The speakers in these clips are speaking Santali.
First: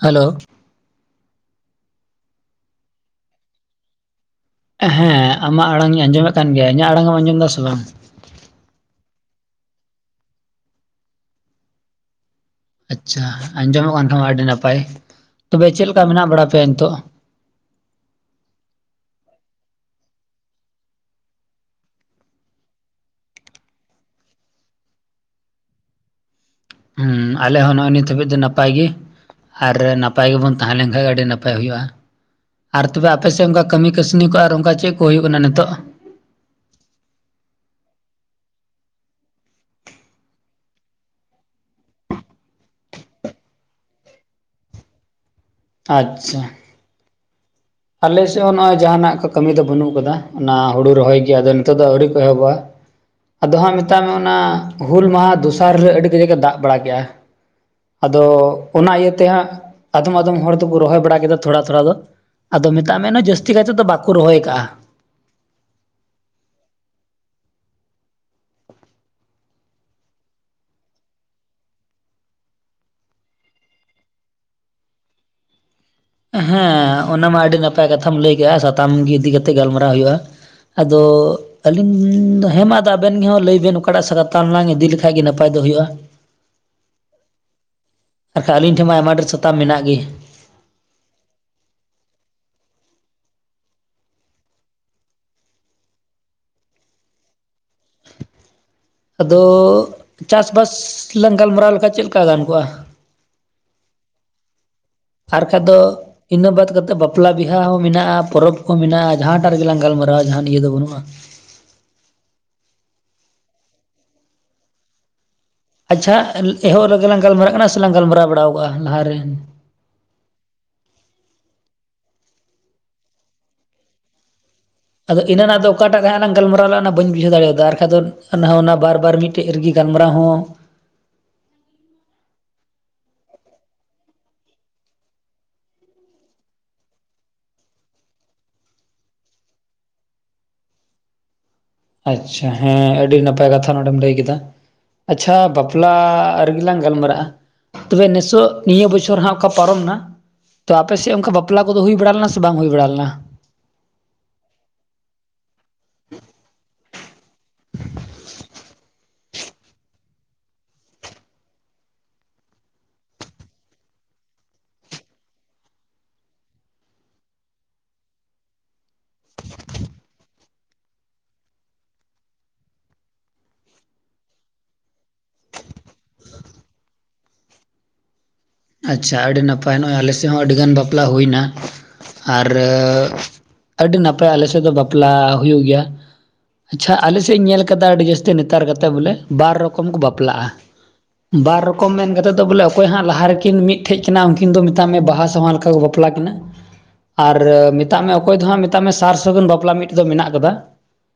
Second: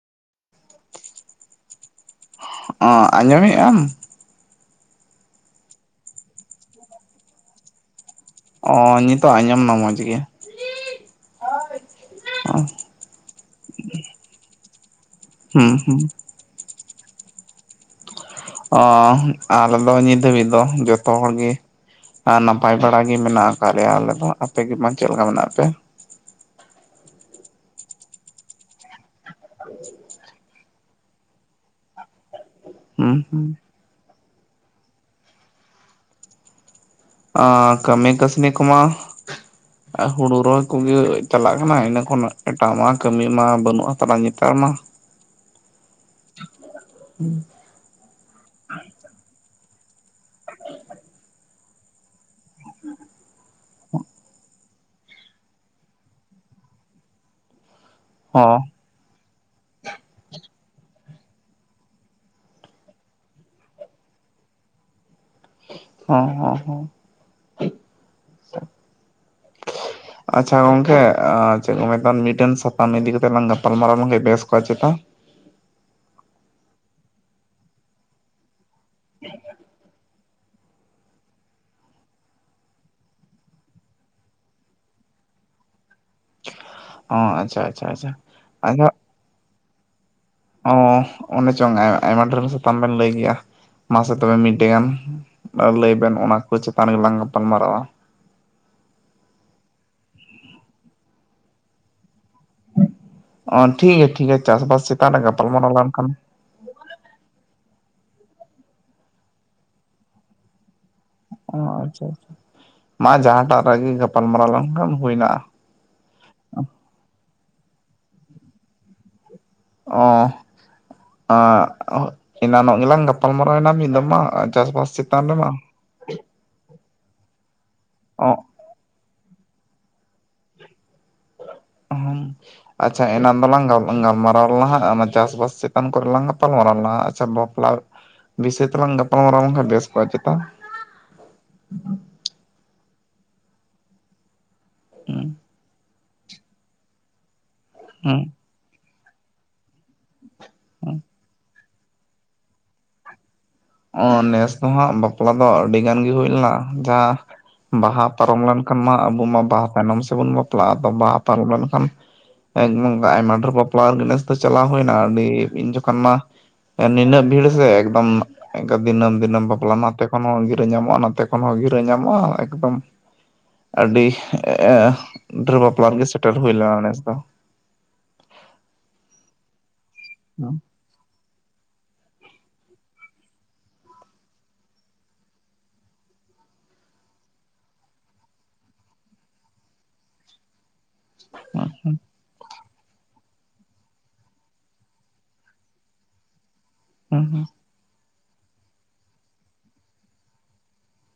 ᱦᱮᱞᱳ ᱚ ᱟᱸᱡᱚᱢᱮᱜ ᱟᱢ ᱦᱮᱸ ᱟᱢᱟᱜ ᱟᱲᱟᱝ ᱤᱧ ᱟᱸᱡᱚᱢᱮᱫ ᱠᱟᱱ ᱜᱮᱭᱟ ᱤᱧᱟᱹᱜ ᱟᱲᱟᱝ ᱮᱢ ᱟᱸᱡᱚᱢ ᱮᱫᱟ ᱥᱮ ᱵᱟᱝ? ᱚ ᱱᱤᱛᱳᱜ ᱟᱸᱡᱚᱢ ᱢᱟ ᱢᱚᱡᱽ ᱜᱮ [unintelligible] ᱟᱪᱷᱟ ᱟᱸᱡᱚᱢᱚᱜ ᱠᱟᱱ ᱠᱷᱟᱱ ᱢᱟ ᱟᱹᱰᱤ ᱱᱟᱯᱟᱭ ᱛᱚᱵᱮ ᱦᱩᱸ ᱪᱮᱫ ᱦᱩᱸ ᱞᱮᱠᱟ ᱢᱮᱱᱟᱜ ᱵᱟᱲᱟ ᱯᱮᱭᱟ ᱱᱤᱛᱚᱜ? ᱚ ᱟᱞᱮᱫᱚ [unintelligible] ᱫᱚ ᱡᱚᱛᱚ ᱦᱚᱲ ᱜᱮ ᱟᱨ ᱱᱟᱯᱟᱭ ᱵᱟᱲᱟ ᱜᱮ ᱢᱮᱱᱟᱜ ᱟᱠᱟᱫ ᱞᱮᱭᱟ ᱟᱞᱮ ᱫᱚ ᱟᱯᱮ ᱜᱮ ᱢᱟ ᱪᱮᱫ ᱞᱮᱠᱟ ᱢᱮᱱᱟᱜ ᱯᱮᱭᱟ? ᱦᱩᱸ ᱟᱸᱞᱮ ᱦᱚᱸ ᱱᱚᱜᱼᱚᱭ ᱱᱤᱛ ᱦᱟᱹᱵᱤᱡᱽ ᱫᱚ ᱱᱟᱯᱟᱭ ᱜᱮ᱾ ᱟᱨ ᱱᱟᱯᱟᱭ ᱜᱮ ᱵᱚᱱ ᱛᱟᱦᱮᱸ ᱞᱮᱱ ᱠᱷᱟᱱ ᱟᱹᱰᱤ ᱱᱟᱯᱟᱭ ᱦᱩᱭᱩᱜᱼᱟ᱾ ᱟᱨ ᱛᱚᱵᱮ ᱦᱩᱸ ᱟᱯᱮ ᱦᱩᱸ ᱥᱮᱫ ᱚᱱᱠᱟ ᱠᱟᱹᱢᱤ ᱠᱟᱹᱥᱱᱤ ᱠᱚ ᱟᱨ ᱚᱱᱠᱟ ᱪᱮᱫ ᱠᱚ ᱦᱩᱭᱩᱜ ᱠᱟᱱᱟ ᱱᱤᱛᱚᱜ ᱚ ᱠᱟᱹᱢᱤ ᱠᱟᱹᱥᱱᱤ ᱠᱚᱢᱟ [inaudible] ᱦᱩᱲᱩ ᱨᱚᱦᱚᱭ ᱠᱚᱸᱜᱮ ᱪᱟᱞᱟᱜ ᱠᱟᱱᱟ ᱤᱱᱟᱹ ᱠᱷᱚᱱᱟᱜ ᱮᱴᱟᱜ ᱢᱟ ᱠᱟᱹᱢᱤ ᱢᱟ ᱵᱟᱹᱱᱩᱜ ᱦᱟᱛᱟᱲᱟ ᱱᱮᱛᱟᱨ ᱢᱟ ᱟᱪᱷᱟ ᱦᱩᱸ ᱟᱸᱞᱮ ᱥᱮᱫᱽ ᱦᱚᱸ ᱱᱚᱜᱼᱚᱭ ᱡᱟᱦᱟᱸᱱᱟᱜ ᱠᱚ ᱠᱟᱹᱢᱤ ᱫᱚ ᱵᱟᱹᱱᱩᱜ ᱠᱟᱫᱟ ᱚᱱᱟ ᱦᱩᱲᱩ ᱨᱚᱦᱚᱭ ᱜᱮ ᱟᱫᱚ ᱱᱤᱛᱚᱜ ᱫᱚ ᱟᱹᱣᱨᱤ ᱠᱚ ᱮᱦᱚᱵᱚᱜᱼᱟ᱾ ᱟᱫᱚ ᱦᱟᱸᱜ ᱢᱮᱛᱟᱜ ᱢᱮ ᱚᱱᱟ ᱦᱩᱞ ᱢᱟᱦᱟᱸ ᱫᱚᱥᱟᱨ ᱦᱤᱞᱳᱜ ᱟᱹᱰᱤ ᱠᱟᱡᱟᱠᱮ ᱫᱟᱜᱽ ᱵᱟᱲᱟ ᱠᱮᱜᱼᱟ᱾ ᱟᱫᱚ ᱦᱚᱸ ᱚᱱᱟ ᱤᱭᱟᱹ ᱛᱮᱦᱟᱸᱜ ᱟᱸᱫᱚᱢ ᱟᱸᱫᱚᱢ ᱦᱚᱲ ᱫᱚᱠᱚ ᱨᱚᱦᱚᱭ ᱵᱟᱲᱟ ᱠᱮᱫᱟ ᱛᱷᱚᱲᱟ ᱛᱷᱚᱲᱟ ᱫᱚ᱾ ᱟᱫᱚ ᱢᱮᱛᱟᱜ ᱢᱮ ᱡᱟᱹᱥᱛᱤ ᱠᱟᱭᱛᱮ ᱫᱚ ᱵᱟᱠᱚ ᱨᱚᱦᱚᱭ ᱠᱟᱜᱼᱟ᱾ ᱦᱚᱸ ᱦᱚᱸ ᱦᱚᱸ [inaudible] ᱟᱪᱪᱷᱟ ᱜᱚᱝᱠᱮ ᱪᱮᱫ ᱠᱚ ᱢᱮᱛᱟᱜ ᱢᱤᱫᱴᱮᱱ ᱥᱟᱛᱟᱢ ᱤᱫᱤᱸ ᱠᱟᱛᱮ ᱞᱟᱝ ᱜᱟᱯᱟᱞ ᱢᱟᱨᱟᱣ ᱞᱮᱱᱠᱷᱟᱱ ᱵᱮᱥ ᱠᱚᱜ ᱪᱮᱛᱟ ᱦᱮᱸ ᱚᱱᱟ ᱢᱟ ᱟᱹᱰᱤ ᱱᱟᱯᱟᱭ ᱠᱟᱛᱷᱟᱢ ᱞᱟᱹᱭ ᱠᱮᱫᱮᱜᱼᱟ ᱥᱟᱛᱟᱢ ᱜᱮ ᱤᱫᱤ ᱠᱟᱛᱮ ᱜᱟᱞᱢᱟᱨᱟ ᱦᱩᱭᱩᱜᱼᱟ᱾ ᱟᱫᱚ ᱟᱹᱞᱤᱧ ᱦᱮᱸ ᱢᱟ ᱟᱸᱵᱮᱱ ᱜᱮ ᱞᱟᱹᱭᱵᱮᱱ ᱚᱠᱟᱴᱟᱜ ᱥᱟ ᱛᱟᱢ ᱞᱟᱝ ᱤᱫᱤ ᱞᱮᱠᱷᱟᱡ ᱜᱮ ᱱᱟᱯᱟᱭ ᱫᱚ ᱦᱩᱭᱩᱜᱼᱟ᱾ ᱚ ᱟᱪᱷᱟ ᱟᱪᱷᱟ ᱟᱪᱷᱟ ᱟᱫᱚ ᱦᱟᱛᱟᱢ ᱢᱮᱱᱟᱜ ᱜᱮᱸ ᱚ ᱚᱱᱮ ᱪᱚᱝ ᱟᱭᱢᱟ ᱰᱷᱮᱨ ᱥᱟᱛᱟᱢ ᱵᱮᱱ ᱞᱟᱹᱭ ᱠᱮᱜᱼᱟ᱾ ᱢᱟᱥᱮ ᱛᱚᱵᱮ ᱢᱤᱫᱴᱮ ᱜᱟᱱ ᱞᱟᱹᱭ ᱵᱮᱱ ᱚᱱᱟ ᱠᱚ ᱪᱮᱛᱟᱱ ᱨᱮᱜᱮᱞᱟᱝ ᱜᱟᱯᱟᱞ ᱢᱟᱨᱟᱣᱼᱟ᱾ ᱟᱫᱚ ᱪᱟᱥᱼᱵᱟᱥ ᱞᱟᱝ ᱜᱟᱞᱢᱟᱨᱟᱣ ᱞᱮᱠᱷᱟᱱ ᱪᱮᱫ ᱞᱮᱠᱟ ᱜᱟᱱ ᱠᱚᱜᱼᱟ᱾ ᱚ ᱴᱷᱤᱜᱮ ᱴᱷᱤᱜᱮ ᱪᱟᱥ ᱵᱟᱥ ᱟᱨ ᱟᱠᱟᱡ ᱫᱚ ᱤᱱᱟᱹ ᱵᱟᱛ ᱠᱟᱛᱮᱫ ᱵᱟᱯᱞᱟ ᱵᱤᱦᱟ ᱦᱚᱸ ᱢᱮᱱᱟᱜᱼᱟ ᱯᱚᱨᱚᱵᱽ ᱠᱚ ᱢᱮᱱᱟᱜᱼᱟ ᱡᱟᱦᱟᱸᱴᱟᱜ ᱨᱮᱜᱮ ᱞᱟᱝ ᱜᱟᱞᱢᱟᱨᱟᱼᱟ ᱡᱟᱦᱟᱸ ᱱᱤᱭᱟᱹ ᱫᱚ ᱵᱟᱹᱱᱩᱜᱼᱟ᱾ ᱚ ᱟᱪᱷᱟ ᱟᱪᱷᱟ ᱢᱟ ᱡᱟᱦᱟᱸᱴᱟᱜ ᱨᱟᱜᱮ ᱜᱟᱯᱟᱞ ᱢᱟᱨᱟᱣ ᱞᱮᱱᱠᱷᱟᱱ ᱦᱩᱭ ᱮᱱᱟ᱾ ᱟᱪᱷᱟ ᱮᱦᱚᱵᱽ ᱨᱮᱸᱜᱮ ᱞᱟᱝ ᱜᱟᱞᱢᱟᱨᱟᱜ ᱠᱟᱱᱟ ᱥᱮᱞᱟᱝ ᱜᱟᱞᱢᱟᱨᱟᱣ ᱵᱟᱲᱟᱣ ᱠᱟᱜᱼᱟ ᱞᱟᱦᱟ ᱨᱮ ᱚ ᱟ ᱮᱱᱟᱱᱚᱜ ᱜᱮᱸᱞᱟᱝ ᱜᱟᱯᱟᱞᱢᱟᱨᱟᱣ ᱮᱱᱟ ᱢᱤᱫ ᱫᱚᱢ ᱢᱟ ᱪᱟᱥ ᱵᱟᱥ ᱟᱫᱚ ᱤᱱᱟᱹ ᱱᱟᱜ ᱫᱚ ᱚᱠᱟᱴᱟᱜ ᱦᱟᱸᱜ ᱞᱟᱝ ᱜᱟᱞᱹᱢᱟᱨᱟᱣ ᱞᱮᱫᱼᱟ ᱚᱱᱟ ᱵᱟᱹᱧ ᱵᱩᱡᱷᱟᱹᱣ ᱫᱟᱲᱮᱭᱟᱫᱼᱟ, ᱟᱨ ᱵᱟᱝᱠᱷᱟᱱ ᱫᱚ ᱚ ᱚᱱᱟ ᱚᱱᱟ ᱵᱟᱨ ᱵᱟᱨ ᱢᱤᱫᱼᱼ ᱴᱮᱜ ᱨᱮᱜᱤ ᱜᱟᱞᱢᱟᱨᱟᱣ ᱦᱚᱸᱼᱼ ᱟᱪᱪᱷᱟ ᱮᱱᱟᱝ ᱫᱚᱞᱟᱝ ᱜᱟᱞ ᱜᱟᱞᱢᱟᱨᱟᱣ ᱞᱟᱦᱟᱜ ᱚᱱᱟ ᱪᱟᱥᱵᱟᱥ ᱪᱮᱛᱟᱱ ᱠᱚᱨᱮ ᱞᱟᱝ ᱜᱟᱯᱟᱞᱢᱟᱨᱟᱣ ᱞᱮᱱᱟ ᱟᱪᱪᱷᱟ ᱼᱼ ᱞᱟᱲ ᱵᱤᱥᱚᱭ ᱛᱮᱞᱟᱝ ᱜᱟᱯᱟᱞᱢᱟᱨᱟᱣ ᱞᱮᱱᱠᱷᱟᱱ ᱵᱮᱥ ᱠᱚᱜᱼᱟ ᱪᱮᱛᱟ ᱾ ᱟᱪᱪᱷᱟ ᱦᱮᱸ ᱟᱹᱰᱤ ᱱᱟᱯᱟᱭ ᱠᱟᱛᱷᱟ ᱱᱚᱰᱮᱢ ᱞᱟᱹᱭ ᱠᱮᱫᱟ, ᱟᱪᱪᱷᱟ ᱦᱩᱸ ᱵᱟᱯᱞᱟᱼᱼ ᱜᱮᱞᱟᱝ ᱜᱟᱞᱢᱟᱨᱟᱜᱼᱟ, ᱛᱚᱵᱮ ᱦᱩᱸ ᱦᱩᱸ ᱱᱮᱥᱚᱜ ᱱᱤᱭᱟᱹ ᱵᱚᱪᱷᱚᱨ ᱦᱟᱸᱜ ᱚᱠᱟ ᱯᱟᱨᱚᱢᱱᱟᱼᱼ ᱛᱚ ᱟᱯᱮᱥᱮᱫ ᱚᱱᱠᱟ ᱵᱟᱯᱞᱟ ᱠᱚᱫᱚ ᱦᱩᱭ ᱵᱟᱲᱟ ᱞᱮᱱᱟ ᱥᱮ ᱵᱟᱝ ᱦᱩᱭ ᱵᱟᱲᱟ ᱞᱮᱱᱟ? ᱚᱸ ᱱᱮᱥ ᱫᱚᱦᱟᱸᱜ ᱵᱟᱯᱞᱟ ᱫᱚ ᱟᱹᱰᱤ ᱜᱟᱱ ᱜᱮ ᱦᱩᱭ ᱞᱮᱱᱟ, ᱡᱟᱦᱟᱸᱼᱼ ᱵᱟᱦᱟ ᱯᱟᱨᱚᱢ ᱞᱮᱱᱠᱷᱟᱱ ᱢᱟ ᱟᱵᱚ ᱢᱟ ᱵᱟᱦᱟ ᱛᱟᱭᱱᱚᱢ ᱥᱮᱫᱵᱚᱱ ᱵᱟᱯᱞᱟᱜᱼᱟ, ᱟᱫᱚ ᱵᱟᱦᱟ ᱯᱟᱨᱚᱢ ᱞᱮᱱᱠᱷᱟᱱᱼᱼ ᱮᱠ ᱟᱭᱢᱟ ᱰᱷᱮᱨ ᱯᱚᱯᱞᱟ ᱨᱮ ᱱᱮᱥ ᱫᱚ ᱪᱟᱞᱟᱣ ᱦᱩᱭᱱᱟ ᱟᱹᱰᱤ, ᱤᱧ ᱡᱚᱠᱷᱚᱱ ᱢᱟᱼᱼ ᱮ ᱱᱤᱱᱟᱹᱜ ᱵᱷᱤᱲ ᱥᱮ ᱮᱠᱫᱚᱢᱼᱼ ᱮᱱᱠᱟ ᱫᱤᱱᱟᱹᱢ ᱫᱤᱱᱟᱹᱢ ᱵᱟᱯᱞᱟ, ᱱᱟᱛᱮ ᱠᱷᱚᱱ ᱦᱚᱸ ᱜᱤᱨᱟᱹ ᱧᱟᱢᱚᱜᱼᱟ, ᱱᱟᱛᱮ ᱠᱷᱚᱱ ᱦᱚᱸ ᱜᱤᱨᱟᱹ ᱧᱟᱢᱚᱜᱼᱟ ᱮᱠᱫᱚᱢᱼᱼ ᱟᱹᱰᱤ ᱮᱮ [inaudible] ᱰᱷᱮᱨ ᱵᱟᱯᱞᱟ ᱨᱮᱜᱮ ᱥᱮᱴᱮᱨ ᱦᱩᱭ ᱞᱮᱱᱟ ᱱᱮᱥ ᱫᱚ ᱾ ᱟᱪᱪᱷᱟ ᱟᱹᱰᱤ ᱱᱟᱯᱟᱭ, ᱱᱚᱜᱼᱚᱭ ᱟᱞᱮ ᱥᱮᱫ ᱦᱚᱸ ᱦᱩᱸ ᱟᱹᱰᱤᱜᱟᱱ ᱵᱟᱯᱞᱟ ᱦᱩᱭᱱᱟ ᱾ ᱟᱨᱻ ᱟᱹᱰᱤ ᱱᱟᱯᱟᱭ ᱟᱞᱮ ᱥᱮᱫ ᱫᱚ ᱵᱟᱯᱞᱟ ᱦᱩᱭᱩᱜ ᱜᱮᱭᱟ ᱾ ᱟᱪᱪᱷᱟ ᱟᱞᱮ ᱥᱮᱫ ᱤᱧ ᱧᱮᱞ ᱟᱠᱟᱫᱟ ᱟᱹᱰᱤ ᱡᱟᱹᱥᱛᱤ ᱱᱮᱛᱟᱨ ᱜᱟᱛᱮ ᱵᱚᱞᱮ ᱵᱟᱨ ᱨᱚᱠᱚᱢ ᱠᱚ ᱵᱟᱯᱞᱟᱜᱼᱟ ᱾ ᱵᱟᱨ ᱨᱚᱠᱚᱢ ᱢᱮᱱ ᱠᱟᱛᱮᱫ ᱫᱚ ᱵᱚᱞᱮ ᱚᱠᱚᱭ ᱦᱟᱸᱜ ᱞᱟᱦᱟ ᱨᱮᱼᱼ ᱩᱱᱠᱤᱱ ᱢᱤᱫᱴᱷᱮᱡ ᱠᱤᱱᱟ ᱩᱱᱠᱤᱱ ᱫᱚ ᱢᱮᱛᱟᱜ ᱢᱮ ᱵᱟᱦᱟ ᱥᱟᱢᱟᱞ ᱞᱮᱠᱟ ᱠᱚ ᱵᱟᱯᱞᱟ ᱠᱤᱱᱟ, ᱦᱩᱸ ᱟᱨ ᱢᱤᱫᱼᱼ ᱢᱮᱛᱟᱜ ᱢᱮ ᱚᱠᱚᱭ ᱫᱚ ᱦᱟᱸᱜ ᱢᱮᱛᱟᱜ ᱢᱮ ᱥᱟᱨ ᱥᱟᱹᱜᱩᱱ ᱵᱟᱯᱞᱟ ᱢᱤᱫ ᱫᱚ ᱢᱮᱱᱟᱜ ᱠᱟᱫᱟ,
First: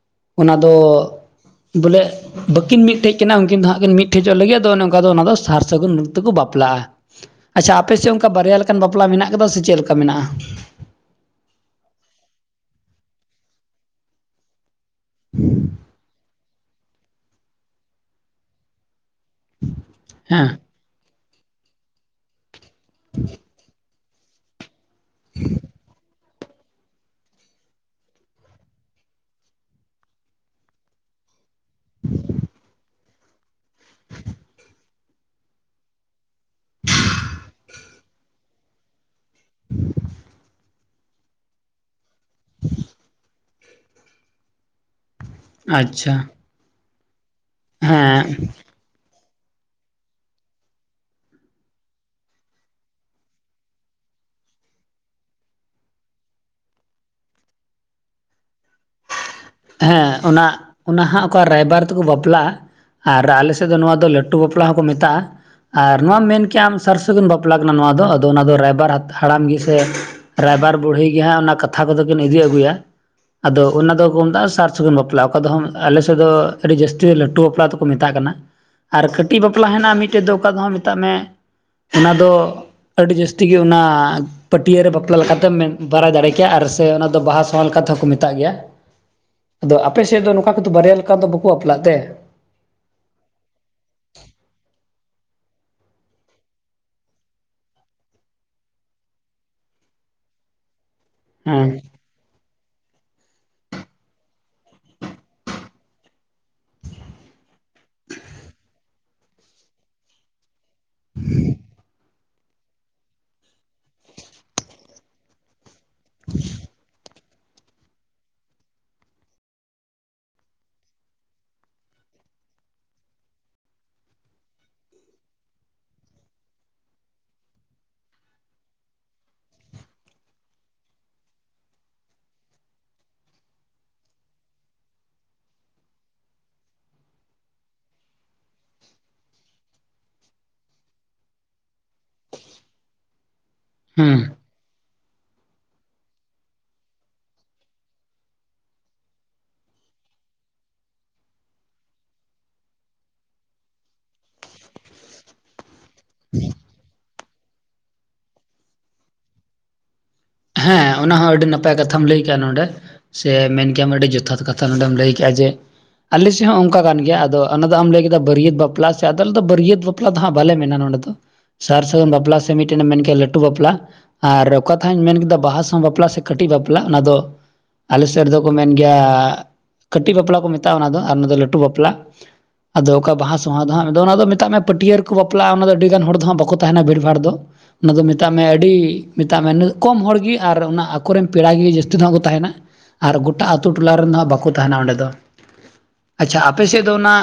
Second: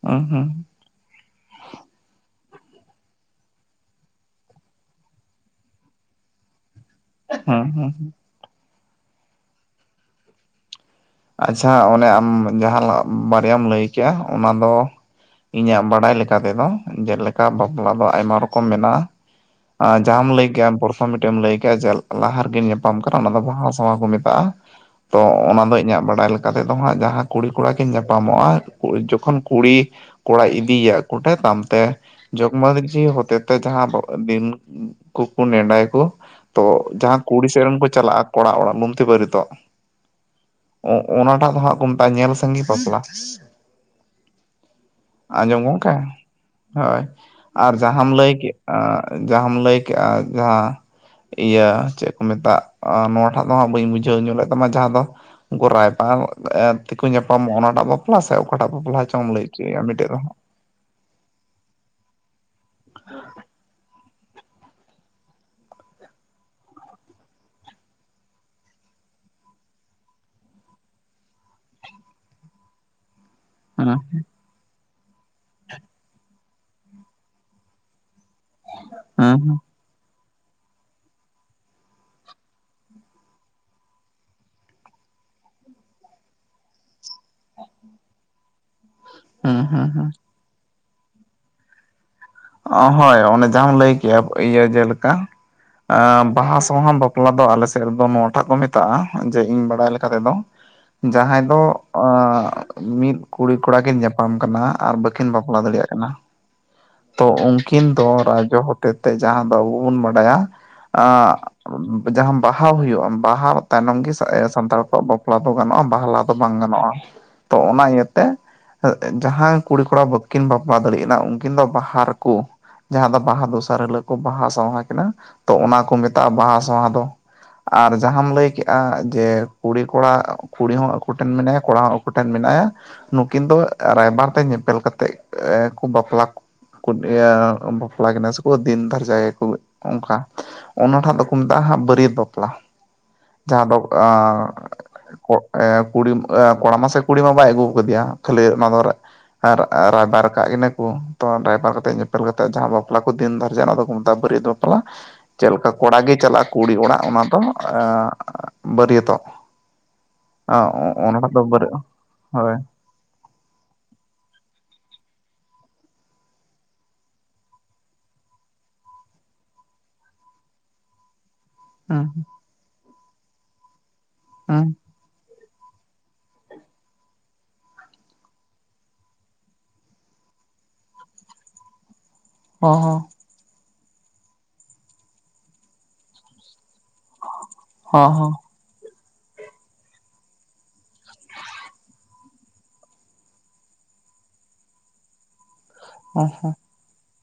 ᱦᱩᱸ ᱦᱩᱸ ᱚᱱᱟ ᱫᱚᱼᱼ ᱵᱚᱞᱮ, ᱵᱟᱹᱠᱤᱱ ᱢᱤᱫᱴᱷᱮᱡ ᱠᱟᱱᱟ ᱩᱱᱠᱤᱱ ᱫᱚ ᱦᱟᱸᱜ ᱠᱤᱱ ᱢᱤᱫᱴᱷᱮᱡᱚᱜ ᱞᱟᱹᱜᱤᱫ ᱟᱫᱚ ᱚᱱᱮ ᱚᱱᱠᱟ ᱫᱚ ᱚᱱᱟ ᱫᱚ ᱥᱟᱨ ᱥᱟᱹᱜᱩᱱ ᱚᱠᱛᱚ ᱠᱚ ᱵᱟᱯᱞᱟᱜᱼᱟ ᱾ ᱦᱩᱸ ᱟᱪᱪᱷᱟ ᱦᱩᱸ ᱟᱯᱮ ᱥᱮᱫ ᱚᱱᱠᱟ ᱵᱟᱨᱭᱟ ᱞᱮᱠᱟᱱ ᱵᱟᱯᱞᱟ ᱢᱮᱱᱟᱜ ᱠᱟᱫᱟ ᱥᱮ ᱪᱮᱫ ᱞᱮᱠᱟ ᱢᱮᱱᱟᱜᱼᱟ? ᱟᱪᱪᱷᱟ ᱚᱱᱮ ᱟᱢ ᱡᱟᱦᱟᱸ ᱵᱟᱨᱭᱟᱢ ᱞᱟᱹᱭ ᱠᱮᱜᱼᱟ ᱚᱱᱟ ᱫᱚ, ᱤᱧᱟᱹᱜ ᱵᱟᱰᱟᱭ ᱞᱟᱠᱼᱼ ᱚᱱᱠᱟ ᱛᱮᱫᱚ ᱡᱮᱞᱮᱠᱟ ᱵᱟᱯᱞᱟ ᱫᱚ ᱟᱭᱢᱟ ᱨᱚᱠᱚᱢ ᱢᱮᱱᱟᱜᱼᱟ, ᱟ ᱡᱟᱦᱟᱸᱢ ᱦᱮᱸ ᱞᱟᱹᱭ ᱠᱮᱜᱼᱟ ᱵᱚᱨᱚᱥᱼᱼ ᱦᱚ ᱢᱤᱫᱴᱮᱡ ᱮᱢ ᱞᱟᱹᱭ ᱠᱮᱜᱼᱟ, ᱡᱮ ᱞᱟᱦᱟ ᱨᱮᱠᱤᱱ ᱧᱟᱯᱟᱢ ᱠᱟᱱᱟ ᱚᱱᱟ ᱫᱚ ᱵᱟᱦᱟ ᱥᱟᱶᱦᱟ ᱠᱚ ᱢᱮᱛᱟᱜᱼᱟ ᱾ ᱛᱚ ᱚᱱᱟ ᱫᱚ ᱤᱧᱟᱜ ᱵᱟᱰᱟᱭ ᱞᱮᱠᱟ ᱛᱮᱫᱚ ᱦᱟᱸᱜ ᱡᱟᱦᱟᱸ ᱠᱩᱲᱤ ᱠᱚᱲᱟ ᱠᱤᱱ ᱧᱟᱯᱟᱢᱚᱜᱼᱟ, ᱡᱚᱠᱷᱚᱱ ᱠᱩᱲᱤᱼᱼ ᱠᱚᱲᱟᱭ ᱤᱫᱤᱭᱮᱭᱟ ᱠᱩᱴᱟ ᱛᱟᱢ ᱛᱮ, ᱡᱚᱜᱽ ᱢᱟᱺᱡᱷᱤ ᱦᱚᱛᱮᱼᱼ ᱡᱟᱦᱟᱸ ᱠᱚ ᱫᱤᱱ ᱠᱚ ᱠᱩ ᱱᱮᱰᱟᱭᱟᱠᱚᱼᱼ ᱛᱚ ᱡᱟᱦᱟᱸ ᱠᱩᱲᱤ ᱥᱮᱫ ᱨᱤᱱ ᱠᱚ ᱪᱟᱞᱟᱜᱼᱟ ᱠᱚᱲᱟ ᱚᱲᱟᱜ ᱞᱩᱢᱛᱤ ᱵᱟᱨᱮᱛᱚᱜ ᱾ ᱚ ᱚᱱᱟᱴᱟᱜ ᱫᱚ ᱦᱟᱸᱜ ᱠᱚ ᱢᱮᱛᱟᱜᱼᱟ ᱧᱮᱞ ᱥᱟᱸᱜᱤ ᱵᱟᱯᱞᱟ ᱾ ᱟᱸᱡᱚᱢᱚᱜ ᱠᱷᱟᱭ ᱟᱪᱪᱷᱟ ᱦᱳᱭ, ᱟᱨ ᱡᱟᱦᱟᱸᱢ ᱞᱟᱹᱭ ᱦᱮᱸ ᱠᱮᱜ-ᱟᱼᱼ ᱡᱟᱦᱟᱸᱢ ᱞᱟᱹᱭ ᱠᱮᱜᱼᱟ, ᱡᱟᱦᱟᱸᱼᱼ ᱤᱭᱟᱹ ᱪᱮᱫ ᱠᱚ ᱢᱮᱛᱟᱜ-ᱟ, ᱱᱚᱣᱟᱴᱟᱜ ᱫᱚᱦᱟᱸᱜ ᱵᱟᱹᱧ ᱵᱩᱡᱷᱟᱹᱣ ᱧᱚᱜ ᱞᱮᱫ ᱛᱟᱢᱟ ᱡᱟᱦᱟᱸ ᱫᱚᱼᱼ ᱨᱟᱭᱵᱟᱨ ᱮᱜ ᱛᱮᱠᱚ ᱧᱟᱯᱟᱢᱚᱜᱼᱟ ᱚᱱᱟᱴᱟᱜ ᱵᱟᱯᱞᱟ ᱥᱮ ᱚᱠᱟᱴᱟᱜ ᱵᱟᱯᱞᱟ ᱪᱚᱢ ᱞᱟᱹᱭᱼᱼ [unintelligible] ᱦᱮᱸ ᱚᱱᱟ, ᱚᱱᱟ, ᱦᱟᱸᱜ ᱚᱠᱟ ᱨᱟᱭᱵᱟᱨ ᱛᱮᱠᱚ ᱵᱟᱯᱞᱟᱜᱼᱟ ᱾ ᱟᱨ ᱟᱞᱮ ᱥᱮᱫ ᱫᱚ ᱱᱚᱣᱟ ᱫᱚ ᱞᱟᱹᱴᱩ ᱵᱟᱯᱞᱟ ᱦᱚᱸᱠᱚ ᱢᱮᱛᱟᱜᱼᱟ ᱾ ᱟᱨ ᱱᱚᱣᱟᱢ ᱢᱮᱱ ᱠᱮᱼᱟ ᱟᱢ ᱥᱟᱨ ᱥᱟᱹᱜᱩᱱ ᱵᱟᱯᱞᱟ ᱠᱟᱱᱟ ᱱᱚᱣᱟ ᱫᱚ ᱟᱫᱚ ᱚᱱᱟ ᱫᱚ ᱨᱟᱭᱵᱟᱨ ᱦᱟᱲᱟᱢ ᱜᱮᱥᱮᱼᱼ ᱨᱟᱭᱵᱟᱨ ᱵᱩᱲᱦᱤ ᱜᱮ ᱦᱟᱸᱜ ᱚᱱᱟ ᱠᱟᱛᱷᱟ ᱠᱚᱫᱚ ᱠᱤᱱ ᱤᱫᱤ ᱟᱹᱜᱩᱭᱟ, ᱟᱫᱚ ᱦᱮᱸ ᱚᱱᱟ ᱫᱚᱼᱼ ᱥᱟᱨ ᱥᱟᱹᱜᱩᱱ ᱵᱟᱯᱞᱟ ᱚᱠᱟ ᱫᱚ ᱟᱞᱮᱥᱮᱫ ᱫᱚ ᱟᱹᱰᱤ ᱡᱟᱹᱥᱛᱤ ᱞᱟᱹᱴᱩ ᱵᱟᱯᱞᱟ ᱫᱚᱠᱚ ᱢᱮᱛᱟᱜ ᱠᱟᱱᱟ ᱾ ᱟᱨ ᱠᱟᱹᱴᱤᱡ ᱦᱮᱸ ᱵᱟᱯᱞᱟ ᱦᱮᱱᱟᱜᱼᱟ ᱢᱤᱫᱴᱮᱡ ᱫᱚ ᱚᱠᱟ ᱫᱚᱦᱟᱜᱸ ᱢᱮᱛᱟᱜ ᱢᱮ, ᱚᱱᱟ ᱫᱚᱼᱼ ᱟᱹᱰᱤ ᱡᱟᱹᱥᱛᱤ ᱜᱮ ᱚᱱᱟᱼᱼ ᱯᱟᱹᱴᱭᱟᱹ ᱨᱮ ᱵᱟᱯᱞᱟ ᱞᱮᱠᱟᱛᱮᱢ ᱵᱟᱲᱟᱭ ᱫᱟᱲᱮ ᱠᱮᱭᱟ ᱥᱮ ᱟᱨ ᱚᱱᱟ ᱫᱚ ᱵᱟᱦᱟ ᱥᱟᱶᱦᱟ ᱞᱮᱠᱟ ᱛᱮ ᱦᱚᱸ ᱠᱚ ᱢᱮᱛᱟᱜ ᱜᱮᱭᱟ ᱾ ᱦᱮᱸ ᱟᱫᱚ ᱦᱮᱸ ᱟᱯᱮ ᱦᱮᱸ ᱥᱮᱫ ᱫᱚ ᱱᱚᱝᱠᱟ ᱠᱚᱫᱚ ᱵᱟᱨᱭᱟ ᱞᱮᱠᱟ ᱫᱚ ᱵᱟᱠᱚ ᱵᱟᱯᱞᱟᱜ ᱛᱮ? ᱚ ᱦᱟᱭ ᱚᱱᱮ ᱡᱟᱦᱟᱸᱢ ᱞᱟᱹᱭ ᱠᱮᱭᱟ ᱤᱭᱟᱹ ᱡᱮᱞᱮᱠᱟᱼᱼ ᱟᱸ ᱵᱟᱦᱟ ᱥᱟᱦᱟᱱ ᱵᱟᱯᱞᱟ ᱫᱚ ᱟᱞᱮ ᱥᱮᱫ ᱨᱮᱫᱚ ᱱᱚᱶᱟᱴᱟᱜ ᱠᱚ ᱢᱮᱛᱟᱜᱼᱟ ᱡᱮ ᱤᱧ ᱵᱟᱲᱟᱭ ᱞᱮᱠᱟ ᱛᱮᱫᱚᱼᱼ ᱡᱟᱦᱟᱸᱭ ᱫᱚ ᱦᱮᱸ ᱟᱸᱜ ᱢᱤᱫ ᱠᱩᱲᱤ ᱠᱚᱲᱟ ᱠᱤᱱ ᱧᱟᱯᱟᱢ ᱠᱟᱱᱟ ᱟᱨ ᱵᱟᱹᱠᱤᱱ ᱵᱟᱯᱞᱟ ᱫᱟᱲᱮᱭᱟᱜ ᱠᱟᱱᱟ᱾ ᱛᱚ ᱩᱱᱠᱤᱱ ᱫᱚ ᱨᱟᱡᱚ ᱦᱚᱛᱮᱛᱮ ᱡᱟᱦᱟᱸ ᱫᱚ ᱟᱵᱚ ᱵᱚᱱ ᱵᱟᱰᱟᱭᱟ ᱟᱸᱜᱼᱼ ᱡᱟᱦᱟᱸ ᱵᱟᱦᱟ ᱦᱩᱭᱩᱜᱼᱟ ᱵᱟᱦᱟ ᱛᱟᱭᱱᱚᱢ ᱜᱮ ᱥᱟᱱᱛᱟᱲ ᱠᱚᱣᱟᱜ ᱵᱟᱼᱼ ᱵᱟᱯᱞᱟ ᱫᱚ ᱜᱟᱱᱚᱜᱼᱟ ᱵᱟᱦᱟ ᱞᱟᱦᱟ ᱫᱚ ᱵᱟᱝ ᱜᱟᱱᱚᱜᱼᱟ᱾ ᱛᱚ ᱚᱱᱟ ᱤᱭᱟᱹᱛᱮ ᱡᱟᱦᱟᱸᱭ ᱠᱩᱲᱤ ᱠᱚᱲᱟ ᱵᱟᱹᱠᱤᱱ ᱵᱟᱯᱞᱟ ᱫᱟᱲᱭᱟᱜ ᱠᱟᱱᱟ ᱩᱱᱠᱤᱱ ᱫᱚ ᱵᱟᱦᱟᱼᱼ ᱦᱟᱨ ᱠᱚᱼᱼ ᱡᱟᱦᱟᱸ ᱫᱚ ᱵᱟᱦᱟ ᱫᱚᱥᱟᱨ ᱦᱤᱞᱚᱜ ᱠᱚ ᱵᱟᱦᱟ ᱥᱟᱶᱦᱟ ᱠᱤᱱᱟ ᱛᱚ ᱚᱱᱟ ᱠᱚ ᱢᱮᱛᱟᱜᱼᱟ ᱵᱟᱦᱟ ᱥᱟᱶᱦᱟ ᱫᱚ᱾ ᱟᱨ ᱡᱟᱦᱟᱢ ᱞᱟᱹᱭ ᱠᱮᱜᱼᱟ ᱡᱮ ᱠᱩᱲᱤ ᱠᱚᱲᱟ ᱠᱩᱲᱤ ᱦᱚᱸ ᱟᱠᱚ ᱴᱷᱮᱱ ᱢᱮᱱᱟᱭᱟ ᱠᱚᱲᱟ ᱦᱚᱸ ᱟᱼᱼ ᱠᱚ ᱴᱷᱮᱱ ᱢᱮᱱᱟᱭᱟ ᱱᱩᱠᱤᱱ ᱫᱚ ᱨᱟᱭᱵᱟᱨ ᱛᱮ ᱧᱮᱯᱮᱞ ᱠᱟᱛᱮᱫ ᱠᱚ ᱵᱟᱯᱞᱟᱼᱼ [unintelligible] ᱤᱭᱟᱹ ᱵᱟᱯᱞᱟ ᱠᱤᱱᱟ ᱥᱮᱠᱚ ᱫᱤᱱ ᱫᱟᱨᱡᱟᱭᱟᱠᱚ ᱚᱱᱠᱟ᱾ ᱚᱱᱟᱴᱟᱜ ᱫᱚᱠᱚ ᱢᱮᱛᱟᱜᱼᱟ ᱦᱟᱸᱜ ᱵᱟᱹᱨᱭᱟᱹᱛ ᱵᱟᱯᱞᱟ᱾ [unintelligible] ᱡᱟᱦᱟᱸ ᱫᱚ ᱟᱻ ᱦᱩᱸ ᱠᱚᱜ ᱮ ᱠᱩᱲᱤᱢ ᱟ ᱠᱚᱲᱟ ᱢᱟᱥᱮ ᱠᱩᱲᱤ ᱢᱟ ᱵᱟᱭ ᱟᱹᱜᱩ ᱣᱟᱠᱟᱫᱮᱭᱟ ᱠᱷᱟᱹᱞᱤ ᱱᱚᱶᱟ ᱫᱚᱨᱼᱼ ᱟᱨ ᱨᱟᱭᱵᱟᱨ ᱟᱠᱟᱜ ᱠᱤᱱᱟᱹ ᱠᱚ᱾ ᱛᱚ ᱨᱟᱭᱵᱷᱟᱨ ᱠᱟᱛᱮ ᱧᱮᱯᱮᱞ ᱠᱟᱛᱮᱫ ᱡᱟᱦᱟᱸ ᱵᱟᱯᱞᱟ ᱠᱚ ᱫᱤᱱ ᱫᱟᱨᱡᱟᱱᱟ ᱚᱱᱟ ᱫᱚᱠᱚ ᱢᱮᱛᱟᱜᱼᱟ ᱵᱟᱹᱨᱭᱟᱹᱛ ᱵᱟᱯᱞᱟ᱾ ᱪᱮᱫ ᱞᱮᱠᱟ ᱠᱚᱲᱟ ᱜᱮ ᱪᱟᱞᱟᱜᱼᱟ ᱠᱩᱲᱤ ᱚᱲᱟᱜ ᱚᱱᱟ ᱫᱚ ᱮᱸ ᱵᱟᱹᱨᱭᱟᱹᱛᱚᱜ᱾ ᱟ ᱦᱮᱸ ᱚᱱᱟ ᱚᱱᱟᱴᱟᱜ ᱦᱚᱸ ᱫᱚ ᱟᱹᱰᱤ ᱵᱟᱨ ᱱᱟᱯᱟᱭ ᱠᱟᱛᱷᱟᱢ ᱞᱟᱹᱭ ᱠᱮᱜ-ᱟ ᱦᱳᱭ ᱱᱚᱸᱰᱮ᱾ ᱥᱮ ᱢᱮᱱ ᱠᱮᱭᱟᱢ ᱟᱹᱰᱤ ᱡᱚᱛᱷᱟᱛ ᱠᱟᱛᱷᱟ ᱱᱚᱸᱰᱮᱢ ᱞᱟᱹᱭ ᱠᱮᱜᱼᱟ ᱡᱮᱼᱼ ᱟᱞᱮᱥᱮᱫ ᱦᱚᱸ ᱚᱱᱠᱟ ᱠᱟᱱ ᱜᱮᱭᱟ ᱟᱫᱚ ᱚᱱᱟ ᱫᱚ ᱟᱢ ᱞᱟᱹᱭ ᱠᱮᱫᱟ ᱵᱟᱹᱨᱭᱟᱹᱛ ᱵᱟᱯᱞᱟ ᱥᱮ ᱟᱫᱚ ᱟᱞᱮᱫᱚ ᱵᱟᱹᱨᱭᱟᱹᱛ ᱵᱟᱯᱼᱼ ᱯᱟᱞᱟ ᱫᱚ ᱦᱟᱸᱜ ᱵᱟᱞᱮ ᱢᱮᱱᱟ ᱱᱚᱸᱰᱮ ᱫᱚ᱾ ᱥᱟᱨ ᱚ ᱥᱟᱹᱜᱩᱱ ᱵᱟᱯᱞᱟ ᱥᱮ ᱢᱤᱫᱴᱮᱱ ᱮᱢ ᱢᱮᱱ ᱠᱮᱜ ᱞᱟᱹᱴᱩ ᱵᱟᱯᱞᱟ ᱟᱨ ᱦᱚᱸ ᱚᱠᱟᱛᱷᱟᱧ ᱢᱮᱱ ᱠᱮᱫᱼᱼ ᱫᱟ ᱵᱟᱦᱟ ᱥᱟᱶ ᱵᱟᱯᱞᱟ ᱥᱮ ᱠᱟᱹᱴᱤᱡ ᱵᱟᱯᱞᱟ ᱚᱱᱟ ᱫᱚᱼᱼ ᱟᱞᱮ ᱥᱮᱫ ᱨᱮᱫᱚ ᱠᱚ ᱢᱮᱱ ᱜᱮᱭᱟ ᱠᱟᱹᱴᱤᱡ ᱵᱟᱯᱞᱟ ᱠᱚ ᱢᱮᱛᱟᱜᱼᱟ ᱚᱱᱟ ᱫᱚ ᱟᱨ ᱚᱱᱟ ᱫᱚ ᱞᱟᱹᱴᱩ ᱵᱟᱯᱞᱟ᱾ ᱟᱫᱚ ᱦᱚᱸ ᱚᱠᱟ ᱵᱟᱦᱟ ᱥᱟᱼᱼ ᱱᱚᱶᱟ ᱫᱚ ᱦᱟᱸᱜ ᱫᱚ ᱚᱱᱟ ᱫᱚ ᱢᱮᱛᱟᱜ ᱢᱮ ᱯᱟᱹᱴᱭᱟᱹ ᱨᱮᱠᱚ ᱵᱟᱯᱞᱟᱜᱼᱟ ᱚᱱᱟ ᱫᱚ ᱟᱹᱰᱤᱜᱟᱱ ᱦᱚᱲ ᱫᱚ ᱦᱟᱸᱜ ᱵᱟᱠᱚ ᱛᱟᱦᱮᱱᱟ ᱵᱷᱤᱲᱵᱷᱟᱲ ᱫᱚ᱾ ᱚᱱᱟ ᱫᱚ ᱦᱚᱸ ᱦᱚᱸ ᱢᱮᱛᱟᱜ ᱢᱮ ᱦᱚᱸ ᱟᱹᱰᱤ ᱢᱮᱛᱟᱜ ᱢᱮ [unintelligible] ᱠᱚᱢ ᱦᱚᱲᱜᱮ ᱟᱨ ᱚᱱᱟ ᱟᱠᱚᱨᱮᱱ ᱯᱮᱲᱟᱜᱮ ᱡᱟᱹᱥᱛᱤ ᱫᱚ ᱦᱟᱸᱜ ᱠᱚ ᱛᱟᱦᱮᱱᱟ᱾ ᱟᱨ ᱜᱚᱴᱟ ᱟᱛᱩ ᱴᱚᱞᱟ ᱨᱮᱱ ᱫᱚ ᱦᱟᱸᱜ ᱵᱟᱠᱚ ᱛᱟᱦᱮᱱᱟ ᱚᱸᱰᱮ ᱫᱚ ᱟᱪᱷᱟ ᱦᱚᱸ ᱟᱯᱮ ᱥᱮᱫ ᱫᱚ ᱚᱱᱟᱼᱼ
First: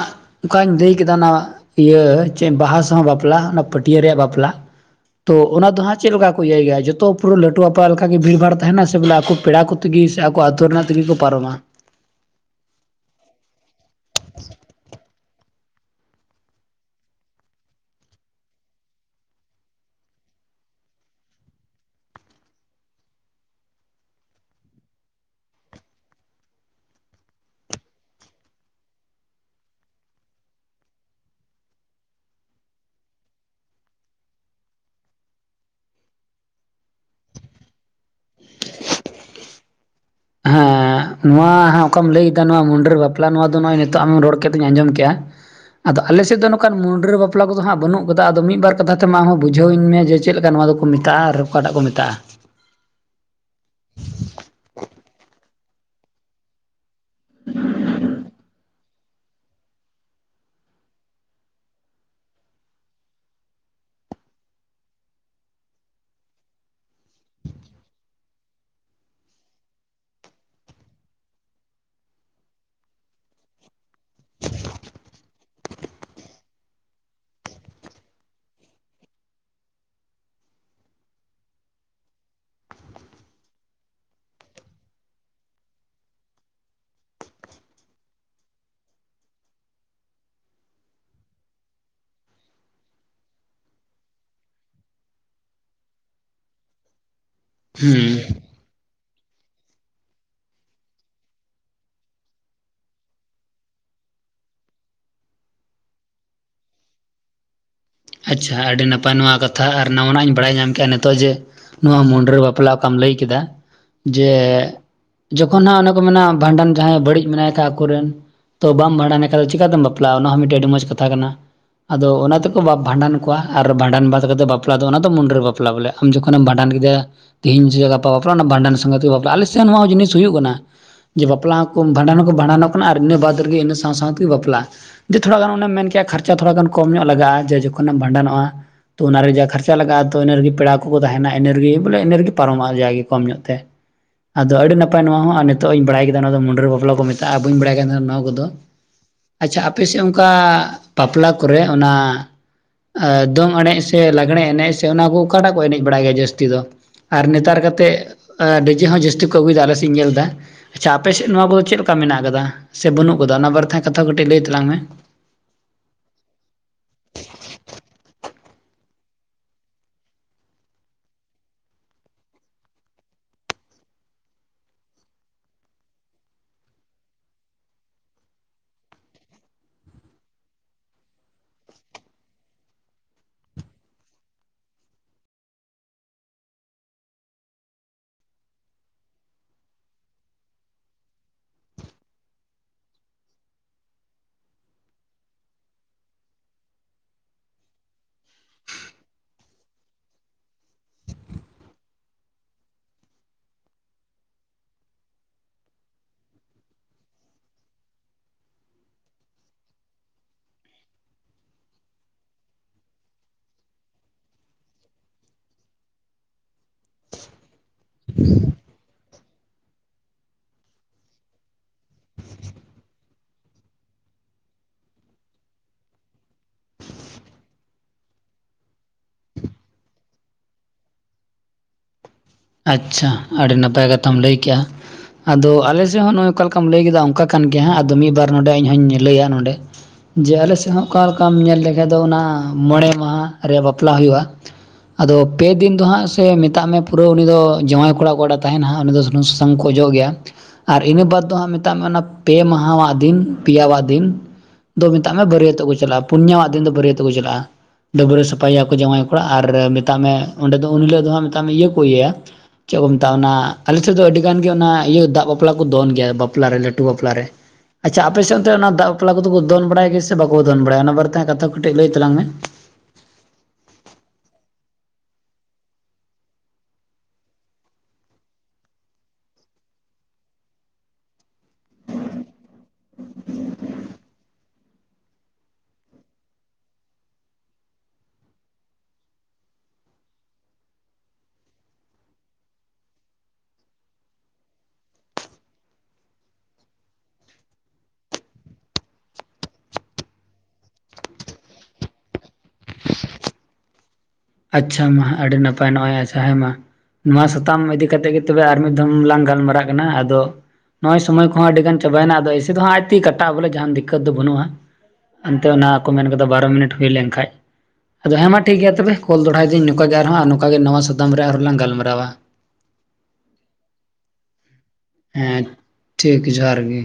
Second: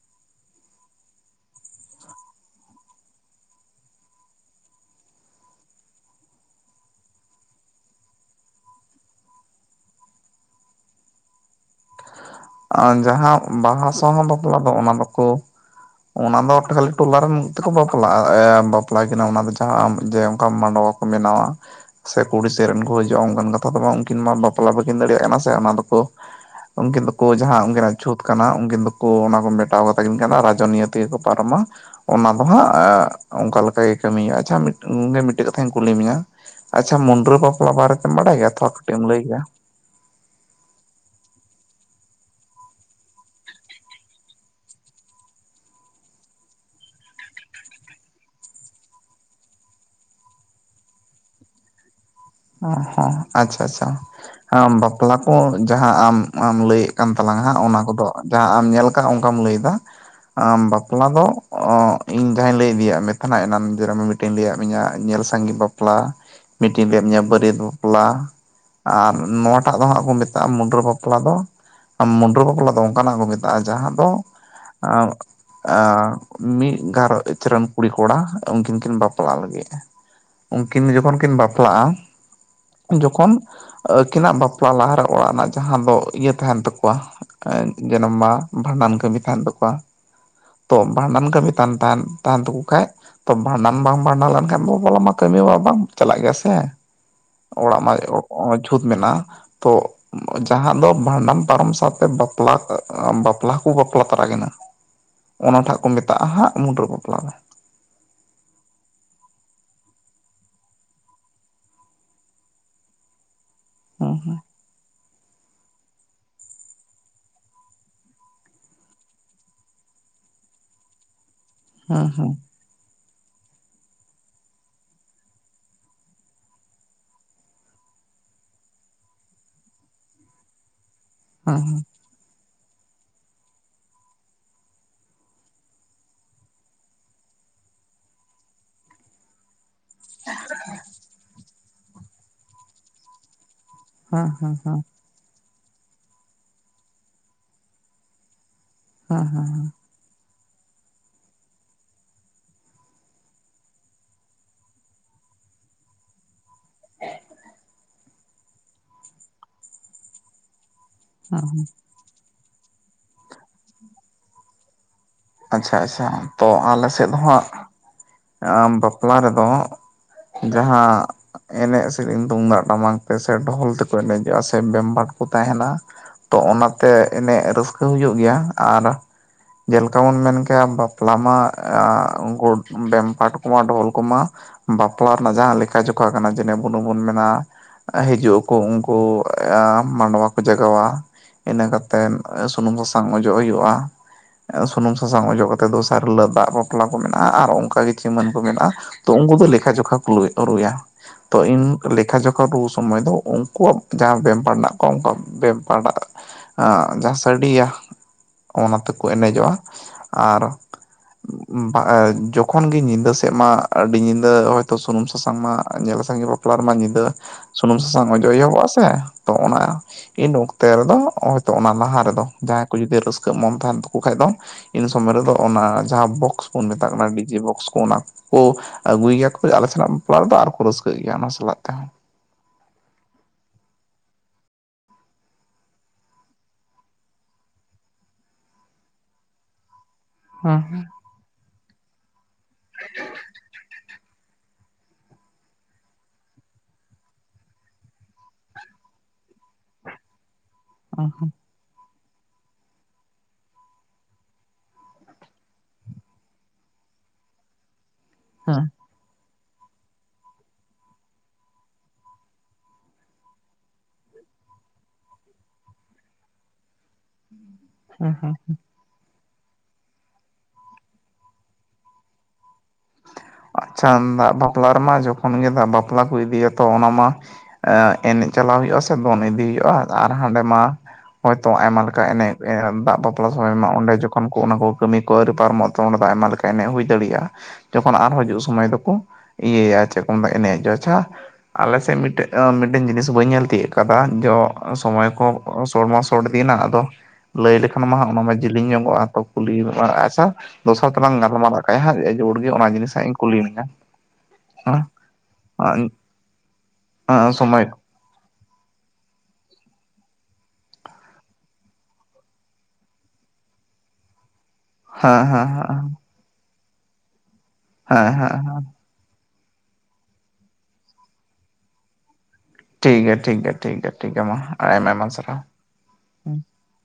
ᱚᱱᱠᱟᱧ ᱞᱟᱹᱭ ᱠᱮᱫᱟ ᱚᱱᱟ ᱤᱭᱟᱹ ᱪᱮᱫ ᱵᱟᱦᱟ ᱥᱟᱶ ᱵᱟᱯᱞᱟ ᱚᱱᱟ ᱯᱟᱹᱴᱭᱟᱹ ᱨᱮᱭᱟᱜ ᱵᱟᱯᱞᱟᱼᱼ ᱛᱚ ᱚᱱᱟ ᱫᱚ ᱦᱟᱸᱜ ᱪᱮᱫ ᱞᱮᱠᱟ ᱠᱚ ᱤᱭᱟᱹᱭ ᱜᱮᱭᱟ ᱡᱚᱛᱚ ᱯᱩᱨᱟᱹ ᱞᱟᱹᱴᱩᱣᱟᱜᱼᱼ ᱯᱟ ᱞᱮᱠᱟᱜᱤ ᱵᱷᱤᱲᱵᱷᱟᱲ ᱛᱟᱦᱮᱱᱟ ᱥᱮ ᱵᱚᱞᱮ ᱟᱠᱚ ᱯᱮᱲᱟ ᱠᱚ ᱛᱮᱜᱤ ᱥᱮ ᱟᱠᱚ ᱟᱹᱛᱩ ᱨᱮᱱᱟᱜ ᱛᱮᱜᱤ ᱠᱚ ᱯᱟᱨᱚᱢᱟ? ᱟᱨ ᱡᱟᱦᱟᱸ ᱵᱟᱦᱟ ᱥᱟᱶᱦᱟ ᱵᱟᱯᱞᱟ ᱫᱚ ᱚᱱᱟ ᱫᱚᱠᱚᱼᱼ [unintelligible] ᱚᱱᱟ ᱫᱚ ᱠᱷᱟᱹᱞᱤ ᱴᱚᱞᱟ ᱨᱮᱱ ᱛᱮᱠᱚ ᱵᱟᱯᱞᱟᱜᱼᱟ ᱮᱸ ᱵᱟᱯᱞᱟ ᱠᱤᱱᱟ ᱚᱱᱟ ᱫᱚ ᱡᱟᱦᱟᱸ ᱟᱢ ᱡᱮ ᱚᱱᱠᱟᱢ ᱟᱱᱩᱵᱷᱼᱼ ᱠᱚ ᱢᱮᱱᱟᱣᱟᱜᱼᱟᱼᱼ ᱥᱮ ᱠᱩᱲᱤ ᱥᱮᱫ ᱨᱮᱱ ᱠᱚ ᱦᱤᱡᱩᱜᱼᱟ ᱚᱱᱠᱟᱱ ᱠᱟᱛᱷᱟ ᱫᱚ ᱵᱟᱝ ᱩᱱᱠᱤᱱ ᱢᱟ ᱵᱟᱯᱞᱟ ᱵᱟᱹᱠᱤᱱ ᱫᱟᱲᱮᱭᱟᱜ ᱠᱟᱱᱟ ᱥᱮ ᱚᱱᱟ ᱫᱚᱠᱚᱼᱼ ᱩᱱᱠᱤᱱ ᱫᱚᱼᱼ ᱠᱚ ᱡᱟᱦᱟᱸ ᱩᱱᱠᱤᱱᱟᱜ ᱪᱷᱩᱸᱛ ᱠᱟᱱᱟ ᱩᱱᱠᱤᱱ ᱫᱚᱠᱚ ᱚᱱᱟ ᱠᱚ ᱢᱮᱴᱟᱣ ᱠᱟᱛᱟ ᱠᱤᱱ ᱠᱟᱱᱟ ᱨᱟᱡᱚᱱᱤᱭᱟ. ᱛᱮᱜᱮ ᱠᱚ ᱯᱟᱨᱚᱢᱟ᱾ ᱚᱱᱟ ᱫᱚ ᱦᱟᱸᱜ ᱚᱱᱠᱟ ᱞᱮᱠᱟᱜᱮ ᱠᱟᱹᱢᱤ ᱦᱩᱭᱩᱜᱼᱟ ᱟᱪᱷᱟ ᱢᱤᱫ ᱢᱤᱫᱴᱮᱡ ᱠᱟᱛᱷᱟᱧ ᱠᱩᱞᱤ ᱢᱮᱭᱟ? ᱟᱪᱷᱟ ᱢᱩᱱᱰᱨᱟᱹ ᱵᱟᱯᱞᱟ ᱵᱟᱨᱮᱛᱮᱢ ᱵᱟᱲᱟᱭ ᱜᱮᱭᱟ ᱛᱷᱚ ᱠᱟᱹᱴᱤᱡ ᱮᱢ ᱞᱟᱹᱭ ᱜᱮᱭᱟ? ᱦᱮᱸ ᱱᱚᱣᱟ ᱚᱠᱟᱢ ᱞᱟᱹᱭᱫᱟ ᱱᱚᱣᱟ ᱢᱩᱱᱰᱟᱹᱨ ᱵᱟᱯᱞᱟ ᱱᱚᱣᱟ ᱫᱚ ᱱᱚᱜᱚᱭ ᱱᱤᱛᱚᱜ ᱟᱢᱮ ᱨᱚᱲ ᱠᱮᱫᱚᱧ ᱟᱸᱡᱚᱢ ᱠᱮᱜᱼᱟ, ᱟᱫᱚ ᱟᱞᱮ ᱥᱮᱫ ᱫᱚ ᱱᱚᱝᱠᱟᱱ ᱢᱩᱱᱰᱨᱟᱹ ᱵᱟᱯᱞᱟ ᱠᱚᱫᱚ ᱦᱟᱸᱜ ᱵᱟᱹᱱᱩᱜ ᱠᱟᱫᱟ, ᱟᱫᱚ ᱢᱤᱫ ᱵᱟᱨ ᱠᱟᱛᱷᱟ ᱛᱮ ᱢᱟ ᱵᱩᱡᱷᱟᱹᱣᱤᱧ ᱢᱮ ᱡᱮ ᱪᱮᱫ ᱞᱮᱠᱟ ᱱᱚᱣᱟ ᱫᱚᱼᱼ ᱠᱚ ᱢᱮᱛᱟᱜᱼᱟ, ᱟᱨ ᱚᱠᱟᱴᱟᱜ ᱠᱚ ᱢᱮᱛᱟᱜᱼᱟ? ᱚ ᱦᱮᱸ ᱟᱪᱪᱷᱟ ᱟᱪᱪᱷᱟ᱾ ᱟᱢ ᱵᱟᱯᱞᱟ ᱠᱚ ᱡᱟᱦᱟᱸ ᱟᱢ ᱞᱟᱹᱭᱮᱫ ᱠᱟᱱ ᱛᱟᱞᱟᱝᱟ ᱦᱟᱸᱜ ᱚᱱᱟ ᱠᱚᱫᱚ ᱡᱟᱦᱟᱸ ᱟᱢ ᱧᱮᱞᱼᱼ ᱠᱟᱜᱼᱟ ᱚᱝᱠᱟᱢ ᱞᱟᱹᱭᱮᱫᱟ, ᱟᱸ ᱵᱟᱯᱞᱟ ᱫᱚ, ᱚ ᱤᱧ ᱡᱟᱦᱟᱸᱧ ᱞᱟᱹᱭ ᱤᱫᱤᱭᱤᱭᱟ ᱢᱮᱛ ᱮᱱᱟ [unintelligible] ᱢᱤᱫᱴᱤᱱ ᱞᱟᱹᱭᱟ ᱢᱮᱭᱟ ᱧᱮᱞ ᱥᱟᱸᱜᱮ ᱵᱟᱯᱞᱟ, ᱢᱤᱫᱴᱤᱱ ᱞᱟᱹᱭᱟᱭᱟᱜ ᱢᱮᱭᱟ ᱵᱟᱹᱨᱭᱟᱹᱛ ᱵᱟᱯᱞᱟ, ᱟᱨ ᱱᱚᱣᱟᱴᱟᱜ ᱫᱚ ᱦᱟᱸᱜ ᱠᱚ ᱢᱮᱛᱟᱜᱼᱟ ᱢᱩᱰᱨᱟᱹ ᱵᱟᱯᱞᱟ ᱫᱚ, ᱢᱩᱱᱰᱨᱟᱹ ᱵᱟᱯᱞᱟ ᱫᱚ ᱚᱱᱠᱟᱱᱟᱜ ᱠᱚ ᱢᱮᱛᱟᱜᱼᱟ ᱡᱟᱦᱟᱸ ᱫᱚ ᱟᱸᱜ, ᱟᱸ ᱢᱤᱫ ᱜᱷᱟᱸᱨᱚᱪ ᱨᱮᱱ ᱠᱩᱲᱤ ᱠᱚᱲᱟ ᱩᱱᱠᱤᱱ ᱠᱤᱱ ᱵᱟᱯᱞᱟᱜ ᱞᱟᱹᱜᱤᱫ᱾ ᱩᱱᱠᱤᱱ ᱡᱚᱠᱷᱚᱱ ᱠᱤᱱ ᱵᱟᱯᱞᱟᱜ-ᱟ, ᱡᱚᱠᱷᱚᱱ ᱟᱹᱠᱤᱱᱟᱜ ᱵᱟᱯᱞᱟ ᱞᱟᱦᱟ ᱨᱮ ᱚᱲᱟᱜ ᱨᱮᱱᱟᱜ ᱡᱟᱦᱟᱸ ᱫᱚ ᱤᱭᱟᱹ ᱛᱟᱸᱦᱮᱱ ᱛᱟᱠᱚᱣᱟ, ᱮᱸ ᱡᱮᱱᱚᱢ ᱢᱟ ᱵᱷᱟᱸᱰᱟᱱ ᱠᱟᱹᱢᱤ ᱛᱟᱸᱦᱮᱱ ᱛᱟᱠᱚᱣᱟ, ᱛᱚ ᱵᱷᱟᱸᱰᱟᱱ ᱠᱟᱹᱢᱤ ᱛᱟᱦᱮ ᱛᱟᱸᱦᱮᱱ ᱛᱟᱸᱦᱮᱱ ᱛᱟᱠᱚ ᱠᱷᱟᱡ ᱛᱚ ᱵᱷᱟᱸᱰᱟᱱ ᱵᱟᱝ ᱵᱷᱟᱸᱰᱱ ᱞᱮᱱᱠᱷᱟᱱ ᱵᱟᱯᱞᱟ ᱠᱟᱹᱢᱤ ᱢᱟ ᱵᱟᱝ ᱪᱟᱞᱟᱜ ᱜᱮᱭᱟ ᱥᱮ, ᱚᱲᱟᱜ ᱢᱟ ᱦᱩᱸ ᱪᱷᱩᱸᱛ ᱢᱮᱱᱟᱜ-ᱟ ᱛᱳ ᱡᱟᱦᱟᱸ ᱫᱚ ᱵᱷᱟᱸᱰᱟᱱ ᱯᱟᱨᱚᱢ ᱥᱟᱶᱛᱮ ᱵᱟᱯᱞᱟ ᱵᱟᱯᱞᱟᱠᱩ ᱵᱟᱯᱞᱟ ᱛᱟᱨᱟᱮᱱᱟ᱾ ᱚᱱᱟ ᱴᱷᱟᱜ ᱠᱚ ᱢᱮᱛᱟᱜ-ᱟ ᱦᱟᱸᱜ ᱢᱩᱰᱟᱹᱨ ᱵᱟᱯᱞᱟ ᱫᱚ᱾ ᱟᱪᱷᱟ ᱟᱹᱰᱤ ᱱᱟᱯᱟᱭ ᱱᱚᱣᱟ ᱠᱟᱛᱷᱟ, ᱟᱨ ᱱᱟᱣᱟᱱᱟᱜ ᱤᱧ ᱵᱟᱲᱟᱭ ᱧᱟᱢ ᱠᱮᱜ-ᱟ ᱱᱤᱛᱚᱜ ᱡᱮ ᱱᱚᱣᱟ ᱢᱩᱰᱨᱟᱹ ᱵᱟᱯᱞᱟ ᱚᱠᱟᱢ ᱞᱟᱹᱭ ᱠᱮᱫᱟ ᱡᱮ ᱡᱚᱠᱷᱚᱱ ᱱᱟᱸᱜ ᱚᱱᱮ ᱠᱚ ᱢᱮᱱᱟ ᱵᱷᱟᱸᱰᱟᱱ ᱡᱟᱦᱟᱸᱭ ᱵᱟᱹᱲᱤᱡ ᱢᱮᱱᱟᱭ ᱠᱟ ᱠᱚᱨᱤᱱ ᱛᱚ ᱵᱟᱢ ᱵᱷᱟᱸᱰᱟᱱᱮ ᱠᱷᱟᱱ ᱫᱚ ᱪᱤᱠᱟᱛᱮᱢ ᱵᱟᱯᱞᱟᱜ-ᱟ ᱚᱱᱟ ᱦᱚᱸ ᱢᱤᱫᱴᱮᱱ ᱟᱹᱰᱤ ᱢᱚᱸᱡᱽ ᱠᱟᱛᱷᱟ ᱠᱟᱱᱟ, ᱟᱫᱚ ᱫᱚ ᱚᱱᱟᱛᱮ ᱵᱷᱟᱸᱰᱟᱱ ᱠᱚᱣᱟ ᱟᱨ ᱵᱷᱟᱸᱰᱟᱱ ᱵᱟᱫ ᱠᱟᱛᱮᱫ ᱵᱟᱯᱞᱟ ᱫᱚ ᱚᱱᱟ ᱫᱚ ᱢᱩᱱᱰᱨᱟᱹ ᱵᱟᱯᱞᱟ ᱵᱚᱞᱮ, ᱟᱢ ᱡᱚᱠᱷᱚᱱᱮᱢ ᱵᱷᱟᱰᱟᱱ ᱠᱮᱫᱮᱭᱟ ᱛᱤᱦᱤᱧ ᱡᱮ ᱜᱟᱯᱟ ᱵᱟᱯᱞᱟ ᱚᱱᱟ ᱵᱷᱟᱸᱰᱟᱱ ᱥᱚᱸᱜᱮ ᱛᱮ ᱵᱟᱯᱞᱟ ᱟᱞᱮᱥᱮᱫ ᱱᱚᱣᱟ ᱡᱤᱱᱤᱥ ᱦᱩᱭᱩᱜ ᱠᱟᱱᱟ᱾ ᱡᱮ ᱵᱟᱯᱞᱟ ᱦᱚᱸ ᱠᱚ ᱵᱷᱟᱱᱰᱟᱱ ᱦᱚᱸ ᱠᱚ ᱵᱷᱟᱱᱰᱟᱱᱚᱜ ᱟᱨ ᱤᱱᱟᱹ ᱵᱟᱫᱽ ᱨᱮ ᱤᱱᱟᱹ ᱥᱟᱶ-ᱥᱟᱶ ᱛᱮᱜᱮ ᱵᱟᱯᱞᱟᱜ-ᱟ, ᱡᱮ ᱛᱷᱚᱲᱟ ᱜᱟᱱ ᱚᱱᱮ ᱢᱮᱱ ᱠᱮᱭᱟ ᱠᱷᱚᱨᱪᱟ ᱛᱷᱚᱲᱟ ᱜᱟᱱ ᱠᱚᱢ ᱧᱚᱜ ᱞᱟᱜᱟᱜ-ᱟ᱾ ᱡᱮ ᱡᱚᱠᱷᱚᱱᱮᱢ ᱵᱷᱟᱸᱰᱟᱱᱚᱜ-ᱟ ᱛᱚ ᱚᱱᱟᱨᱮ ᱡᱟ ᱠᱷᱚᱨᱪᱟ ᱞᱟᱜᱟᱜ-ᱟ, ᱛᱚ ᱤᱱᱟ ᱨᱮᱜᱮ ᱯᱮᱲᱟ ᱠᱚᱠᱚ ᱛᱟᱸᱦᱮᱱᱟ ᱤᱱᱟᱹ ᱨᱮᱜᱮ ᱵᱚᱞᱮ ᱤᱱᱟᱹ ᱨᱮᱜᱮ ᱯᱟᱨᱚᱢᱚᱜ-ᱟ ᱡᱟᱭ ᱜᱮ ᱠᱚᱢ ᱧᱚᱜ ᱛᱮ, ᱟᱫᱚ ᱟᱹᱰᱤ ᱱᱟᱯᱟᱭ ᱱᱚᱣᱟ ᱦᱚᱸ ᱟ ᱱᱤᱛᱚᱜ ᱤᱧ ᱵᱟᱲᱟᱭ ᱠᱮᱫᱟ ᱱᱚᱣᱟ ᱢᱩᱰᱟᱨᱟᱹ ᱵᱟᱯᱞᱟ ᱠᱚ ᱢᱮᱟᱜ-ᱟ ᱵᱟᱹᱧ ᱵᱟᱰᱟᱭ ᱠᱟᱱ ᱱᱚᱣᱟ ᱠᱚᱫᱚ, ᱟᱪᱷᱟ ᱟᱯᱮ ᱥᱮᱫ ᱦᱚᱸ ᱚᱠᱟ ᱵᱟᱯᱞᱟ ᱠᱚᱨᱮ ᱚᱱᱟ ᱟ ᱫᱚᱝ ᱮᱱᱮᱡ ᱥᱮ ᱞᱟᱜᱽᱲᱮ ᱮᱱᱮᱡ ᱥᱮ ᱚᱱᱟ ᱠᱚ ᱚᱠᱟᱴᱟᱜ ᱠᱚ ᱮᱱᱮᱡ ᱵᱟᱲᱟᱭ ᱜᱮᱭᱟ ᱡᱟᱹᱥᱛᱤ ᱫᱚ? ᱟᱨ ᱱᱮᱛᱟᱨ ᱠᱟᱛᱮᱫ ᱰᱤᱡᱮ ᱦᱚᱸ ᱡᱟᱹᱥᱛᱤ ᱠᱚ ᱟᱹᱜᱩᱭᱮᱫᱟ, ᱟᱞᱮᱥᱮᱫ ᱤᱧ ᱧᱮᱞ ᱫᱟ᱾ ᱟᱪᱷᱟ ᱟᱯᱮ ᱥᱮᱫ ᱱᱚᱣᱟ ᱠᱚᱫᱚ ᱪᱮᱫ ᱞᱮᱠᱟ ᱢᱮᱱᱟᱜ ᱠᱟᱫᱟ? ᱥᱮ ᱵᱟᱹᱱᱩᱜ ᱠᱟᱫᱟ ᱚᱱᱟ ᱵᱟᱨᱮᱛᱮ ᱠᱟᱛᱷᱟ ᱠᱟᱹᱴᱤᱡ ᱞᱟᱹᱭ ᱛᱟᱞᱟᱝ ᱢᱮ᱾ ᱟᱪᱷᱟ ᱟᱪᱷᱟ ᱛᱚ ᱟᱞᱮ ᱥᱮᱫ ᱦᱚᱸ ᱵᱟᱯᱞᱟ ᱟᱸ ᱨᱮᱫᱚ ᱡᱟᱦᱟᱸ ᱮᱱᱮᱡ ᱥᱮᱨᱮᱧ ᱛᱩᱢᱫᱟᱜ ᱴᱟᱢᱟᱠ ᱛᱮ ᱥᱮ ᱰᱷᱚᱞ ᱛᱮᱠᱚ ᱮᱱᱮᱡᱚᱜ-ᱟ ᱥᱮ ᱵᱮᱢᱵᱟᱴ ᱠᱚ ᱛᱟᱸᱦᱮᱱᱟ, ᱛᱚ ᱚᱱᱟᱛᱮ ᱮᱱᱮᱡ ᱨᱟᱹᱥᱠᱟᱹ ᱦᱩᱭᱩᱜ ᱜᱮᱭᱟ, ᱟᱨ ᱛᱚᱵᱚᱱ ᱢᱮᱱ ᱠᱮᱭᱟ ᱵᱟᱯᱞᱟ ᱢᱟ ᱟᱜ ᱩᱱᱠᱩ ᱵᱮᱢᱵᱟᱴ ᱠᱚᱢᱟ ᱰᱷᱳᱞ ᱠᱚᱢᱟ ᱵᱟᱯᱞᱟ ᱨᱮᱱᱟᱜ ᱡᱟᱦᱟᱸ ᱞᱮᱠᱟ ᱡᱚᱠᱷᱟ ᱠᱟᱱᱟ ᱡᱮᱱᱮ ᱵᱩᱱᱩ ᱵᱚᱱ ᱢᱮᱱᱟ, ᱦᱤᱡᱩᱜ ᱟᱠᱩ ᱩᱱᱠᱩ ᱟᱸ ᱢᱟᱰᱣᱟ ᱠᱚ ᱡᱟᱜᱟᱣᱟ᱾ ᱤᱱᱟᱹ ᱠᱟᱛᱮᱱ ᱥᱩᱱᱩᱢ ᱥᱟᱥᱟᱝ ᱚᱡᱚᱜ ᱦᱩᱭᱩᱜ-ᱟ᱾ ᱥᱩᱱᱩᱢ ᱥᱟᱥᱟᱝ ᱚᱡᱚᱜ ᱠᱟᱛᱮᱫ ᱫᱚᱥᱟᱨ ᱦᱤᱞᱚᱜ ᱫᱟᱜ ᱵᱟᱯᱞᱟ ᱠᱚ ᱢᱮᱱᱟᱜ-ᱟ ᱟᱨ ᱚᱱᱠᱟᱜᱮ ᱪᱤᱢᱟᱹᱱ ᱠᱚ ᱢᱮᱱᱟᱜ-ᱟ᱾ ᱛᱚ ᱩᱱᱠᱩ ᱫᱚ ᱞᱮᱠᱷᱟ ᱡᱚᱠᱷᱟ ᱠᱚ ᱞᱩ ᱨᱩᱭᱟ᱾ ᱛᱚ ᱤᱧ ᱞᱮᱠᱷᱟ ᱡᱚᱠᱷᱟ ᱨᱩ ᱥᱚᱢᱚᱭ ᱫᱚ ᱩᱱᱠᱩᱣᱟᱜ ᱡᱟᱦᱟᱸ ᱵᱮᱢᱵᱟᱴ ᱢᱮᱱᱟᱜ ᱠᱚᱣᱟ ᱩᱱᱠᱟ ᱯᱮᱢᱯᱟᱲᱟᱜ ᱟᱻ ᱡᱟᱦᱟᱸ ᱥᱟᱰᱤᱭᱟ ᱚᱱᱟ ᱛᱮᱠᱚ ᱠᱚ ᱮᱱᱮᱡᱚᱜ-ᱟ᱾ ᱟᱨ [inaudible] ᱡᱚᱠᱷᱚᱱ ᱜᱮ ᱧᱤᱫᱟᱹ ᱥᱮᱫ ᱢᱟ ᱟᱹᱰᱤ ᱧᱤᱫᱟᱹ ᱦᱚᱭᱛᱚ ᱥᱩᱱᱩᱢ ᱥᱟᱥᱟᱝ ᱢᱟ ᱧᱮᱞ ᱥᱟᱜᱮ ᱵᱟᱠᱚ ᱵᱟᱯᱞᱟ ᱨᱮᱢᱟ ᱧᱤᱫᱟᱹ ᱥᱩᱱᱩᱢ ᱥᱟᱥᱟᱝ ᱚᱡᱚᱜ ᱮᱦᱚᱵᱚᱜ-ᱟ ᱥᱮ ᱛᱚ ᱚᱱᱟ ᱤᱱ ᱚᱠᱛᱮ ᱨᱮᱫᱚ ᱦᱚᱭᱛᱚ ᱚᱱᱟ ᱞᱟᱦᱟ ᱨᱮᱫᱚ ᱡᱟᱦᱟᱸᱭ ᱠᱚ ᱡᱩᱫᱤ ᱨᱟᱹᱥᱠᱟᱹᱜ ᱢᱚᱱ ᱛᱟᱦᱮᱱ ᱛᱟᱠᱚ ᱠᱷᱟᱡ ᱫᱚ ᱤᱱ ᱥᱚᱢᱚᱭ ᱨᱮᱫᱚ ᱚᱱᱟ ᱡᱟᱦᱟᱸ ᱵᱚᱠᱥ ᱵᱚᱱ ᱢᱮᱛᱟᱜ ᱠᱟᱱᱟ ᱰᱤᱡᱮ ᱵᱚᱠᱥ ᱠᱚ ᱚᱱᱟ ᱠᱚ ᱟᱹᱜᱩᱭ ᱜᱮᱭᱟ ᱠᱚ ᱟᱞᱮ ᱥᱮᱱᱟᱜ ᱯᱟᱯᱞᱟ ᱨᱮᱫᱚ ᱟᱨ ᱠᱚ ᱨᱟᱹᱥᱠᱟᱹᱭ ᱜᱮᱭᱟ ᱚᱱᱟ ᱥᱟᱞᱟᱜ ᱛᱮᱦᱚᱸ᱾ ᱟᱪᱪᱷᱟ ᱟᱹᱰᱤ ᱱᱟᱯᱟᱭ ᱠᱟᱛᱷᱟᱢ ᱞᱟᱹᱭ ᱠᱮᱫᱮᱜ-ᱟ᱾ ᱟᱫᱚ ᱟᱞᱮᱥᱮᱫ ᱦᱚᱸ ᱱᱚᱜ-ᱚᱭ ᱚᱠᱟ ᱞᱮᱠᱟᱢ ᱞᱟᱹᱭ ᱠᱮᱫᱟ ᱚᱱᱠᱟ ᱠᱟᱱ ᱜᱮᱭᱟ ᱦᱟᱸᱜ, ᱟᱫᱚ ᱢᱤᱫ ᱵᱟᱨ ᱱᱚᱰᱮ ᱤᱧ ᱦᱚᱧ ᱞᱟᱹᱭᱟ ᱱᱚᱰᱮ ᱡᱮ ᱟᱞᱮ ᱦᱮᱸ ᱥᱮᱫ ᱦᱚᱸ ᱚᱠᱟ ᱚᱱᱠᱟᱢ ᱧᱮᱞ ᱞᱮᱠᱷᱟᱡ ᱫᱚ ᱚᱱᱟ ᱢᱚᱬᱮ ᱢᱟᱦᱟ ᱨᱮ ᱵᱟᱯᱞᱟ ᱦᱩᱭᱩᱜ-ᱟ᱾ ᱟᱫᱚ ᱯᱮ ᱫᱤᱱ ᱫᱚ ᱦᱟᱸᱜ ᱥᱮ ᱢᱮᱛᱟᱜ ᱢᱮ ᱟᱫᱚ ᱩᱱᱤ ᱫᱚ ᱡᱟᱶᱟᱭ ᱠᱚᱲᱟ ᱚᱠᱚᱭᱴᱟᱜ ᱮ ᱛᱟᱦᱮᱱᱟ ᱦᱟᱜ ᱩᱱᱤ ᱫᱚ ᱥᱩᱱᱩᱢ ᱥᱟᱥᱟᱝ ᱠᱚ ᱚᱡᱚᱜ ᱜᱮᱭᱟ᱾ ᱟᱨ ᱤᱱᱟᱹ ᱦᱮᱸ ᱵᱟᱫᱽ ᱫᱚ ᱦᱟᱸᱜ ᱢᱮᱛᱟᱜ ᱢᱮ ᱚᱱᱟ ᱯᱮ ᱢᱟᱦᱟᱣᱟᱜ ᱫᱤᱱ ᱯᱮᱭᱟᱣᱟᱜ ᱫᱤᱱ ᱫᱚ ᱢᱮᱟᱜ ᱢᱮ ᱵᱟᱹᱨᱭᱟᱹᱛᱚᱜ ᱠᱚ ᱪᱟᱞᱟᱜ-ᱟ᱾ ᱯᱩᱱ ᱡᱟᱣᱟᱜ ᱫᱤᱱ ᱫᱚ ᱵᱟᱹᱨᱭᱟᱹᱛ ᱠᱚ ᱪᱟᱞᱟᱜ-ᱟ᱾ ᱵᱟᱵᱟᱨᱮ ᱥᱟᱯᱷᱟ ᱦᱮᱸ ᱮᱭᱟᱠᱚ ᱡᱟᱶᱟᱭ ᱠᱚᱲᱟ ᱟᱨ ᱢᱮᱛᱟᱜ ᱢᱮ ᱚᱸᱰᱮ ᱫᱚ ᱩᱱ ᱦᱤᱞᱳᱜ ᱫᱚ ᱦᱟᱜ ᱢᱮᱛᱟᱜ ᱢᱮ ᱤᱭᱟᱹ ᱠᱚ ᱤᱭᱟᱹᱭᱟ ᱪᱮᱫ ᱠᱚ ᱢᱮᱛᱟᱜ-ᱟ ᱚᱱᱟ ᱟᱞᱮ ᱴᱷᱮᱱ ᱫᱚ ᱟᱹᱰᱤ ᱜᱟᱱ ᱜᱮ ᱚᱱᱟ ᱤᱭᱟᱹ ᱫᱟᱜ ᱵᱟᱯᱞᱟ ᱠᱚ ᱫᱚᱱ ᱜᱮᱭᱟ ᱵᱟᱯᱞᱟ ᱨᱮ ᱞᱟᱹᱴᱩ ᱵᱟᱯᱞᱟ ᱩᱹ [unintelligible] ᱟᱪᱪᱷᱟ ᱦᱮᱸ ᱟᱯᱮ ᱦᱮᱸ ᱥᱮ ᱫᱚ ᱚᱱᱟ ᱫᱟᱜ ᱵᱟᱯᱞᱟ ᱠᱚᱫᱚ ᱠᱚ ᱫᱚᱱ ᱵᱟᱲᱟᱭᱟ ᱜᱮ ᱥᱮ ᱵᱟᱠᱚ ᱫᱚᱱ ᱵᱟᱲᱟᱭᱟ ᱚᱱᱟ ᱵᱟᱨᱮᱛᱮ ᱠᱟᱛᱷᱟ ᱠᱟᱹᱴᱤᱡ ᱞᱟᱹᱭ ᱛᱟᱞᱟᱝ ᱢᱮ ᱟᱪᱪᱷᱟ ᱫᱟᱜ ᱵᱟᱯᱞᱟ ᱨᱮᱢᱟ ᱡᱚᱠᱷᱚᱱ ᱜᱮ ᱫᱟᱜ ᱵᱟᱯᱞᱟ ᱠᱚ ᱤᱫᱤᱭᱟ ᱛᱚ ᱚᱱᱟ ᱢᱟ ᱮ ᱮᱱᱮᱡ ᱪᱟᱞᱟᱜ ᱦᱩᱭᱩᱜ-ᱟ ᱥᱮ ᱫᱚᱱ ᱤᱫᱤ ᱦᱩᱭᱩᱜ-ᱟ ᱟᱨ ᱦᱟᱸᱰᱮ ᱢᱟ ᱱᱚᱭ-ᱟᱭ ᱛᱚ ᱟᱭᱢᱟ ᱞᱮᱠᱟ ᱮᱱᱮᱡ ᱫᱟᱜ ᱵᱟᱯᱞᱟ ᱥᱚᱢᱚᱭ ᱢᱟ ᱚᱸᱰᱮ ᱡᱚᱠᱷᱚᱱ ᱠᱚ ᱚᱱᱟ ᱠᱚ ᱠᱟᱹᱢᱤ ᱠᱚ ᱟᱹᱭᱨᱤ ᱯᱟᱨᱚᱢᱚ ᱟᱜ ᱛᱚ ᱚᱸᱰᱮ ᱫᱚ ᱟᱭᱢᱟ ᱞᱮᱠᱟ ᱮᱱᱮᱡ ᱦᱩᱭ ᱫᱟᱲᱮᱭᱟᱜ-ᱟ᱾ ᱦᱮᱸ [unintelligible] ᱡᱚᱠᱷᱚᱱ ᱟᱨᱦᱚᱸ ᱦᱤᱡᱩᱜ ᱥᱚᱢᱚᱭ ᱫᱚᱠᱚ ᱤᱭᱟᱹᱭᱟ ᱪᱮᱫ ᱠᱚ ᱢᱮᱱᱟ ᱮᱱᱮᱡ-ᱟ ᱟᱪᱪᱷᱟ, ᱟᱞᱮ ᱥᱮᱫ ᱢᱤᱫᱴᱮᱱ ᱢᱤᱫᱴᱮᱱ ᱡᱤᱱᱤᱥ ᱵᱟᱹᱧ ᱧᱮᱞ ᱛᱤᱭᱳᱜ ᱠᱟᱫᱟ ᱡᱚ ᱥᱚᱢᱚᱭ ᱠᱚ [unintelligible] ᱫᱤᱱ ᱟᱫᱚ ᱞᱟᱹᱭ ᱞᱮᱠᱷᱟᱱ ᱢᱟ ᱦᱟᱜ ᱚᱱᱟᱢᱟ ᱡᱤᱞᱤᱧ ᱧᱚᱜᱚᱜ-ᱟ ᱛᱚ ᱠᱩᱞᱤ ᱟᱪᱪᱷᱟ ᱫᱚᱥᱟᱨ ᱛᱮᱞᱟᱝ ᱜᱟᱞᱢᱟᱨᱟᱭ ᱠᱷᱟᱱ ᱦᱟᱸᱜ [unintelligible] ᱜᱮ ᱚᱱᱟ ᱡᱤᱱᱤᱥ ᱦᱟᱸᱜ ᱤᱧ ᱠᱩᱞᱤ ᱢᱮᱭᱟ ᱟᱪᱪᱷᱟ ᱢᱟ ᱟᱹᱰᱤ ᱱᱟᱯᱟᱭ ᱦᱮᱸ ᱟᱪᱷᱟ ᱦᱮᱸ ᱢᱟ ᱱᱚᱣᱟ ᱦᱮᱸ ᱥᱟᱛᱟᱢ ᱥᱚᱢᱚᱭ ᱤᱫᱤ ᱠᱟᱛᱮᱜ ᱜᱮ ᱛᱚᱵᱮ ᱟᱨ ᱢᱤᱫ ᱫᱷᱟᱭ ᱞᱟᱝ ᱜᱟᱞᱢᱟᱨᱟᱜ ᱠᱟᱱᱟ ᱟᱫᱚ ᱱᱚᱹᱭ ᱥᱚᱢᱚᱭ ᱠᱚᱦᱚᱸ ᱟᱹᱰᱤ ᱜᱟᱱ ᱪᱟᱵᱟᱭᱮᱱᱟ ᱟᱫᱚ ᱮᱭᱥᱮ ᱫᱚᱦᱚᱸ ᱟᱡ ᱛᱮᱜᱮ ᱠᱟᱴᱟᱜ-ᱟ ᱵᱚᱞᱮ ᱡᱟᱦᱟᱱ ᱫᱤᱠᱠᱚᱛ ᱫᱚ ᱵᱟᱹᱱᱩᱜ-ᱟ᱾ ᱦᱮᱸ ᱦᱮᱸ ᱮᱱᱛᱮ ᱚᱱᱟ ᱠᱚ ᱢᱮᱱ ᱠᱟᱫᱟ ᱵᱟᱨᱚ ᱢᱤᱱᱤᱴ ᱦᱩᱭ ᱞᱮᱱᱠᱷᱟᱡ ᱟᱫᱚ ᱦᱮᱸ ᱢᱟ ᱴᱷᱤᱠᱜᱮᱭᱟ ᱛᱚᱵᱮ ᱠᱚᱞ ᱫᱚᱲᱦᱟᱭᱫᱤᱧ ᱱᱚᱝᱠᱟ ᱜᱮ ᱟᱨᱦᱚᱸ ᱱᱚᱝᱠᱟ ᱜᱮ ᱱᱟᱣᱟ ᱥᱟᱛᱟᱢ ᱨᱮ ᱟᱨᱦᱚᱸ ᱞᱟᱝ ᱜᱟᱞᱢᱟᱨᱟᱣᱟ ᱴᱷᱤᱠ ᱜᱮᱭᱟ ᱴᱷᱤᱠ ᱜᱮᱭᱟ ᱴᱷᱤᱠ ᱜᱮ ᱢᱟ ᱟᱭᱢᱟ ᱟᱭᱢᱟ ᱥᱟᱨᱦᱟᱣ ᱦᱮᱸ ᱴᱷᱤᱠ ᱦᱩᱸ ᱦᱩᱸ ᱡᱚᱦᱟᱨ ᱜᱮ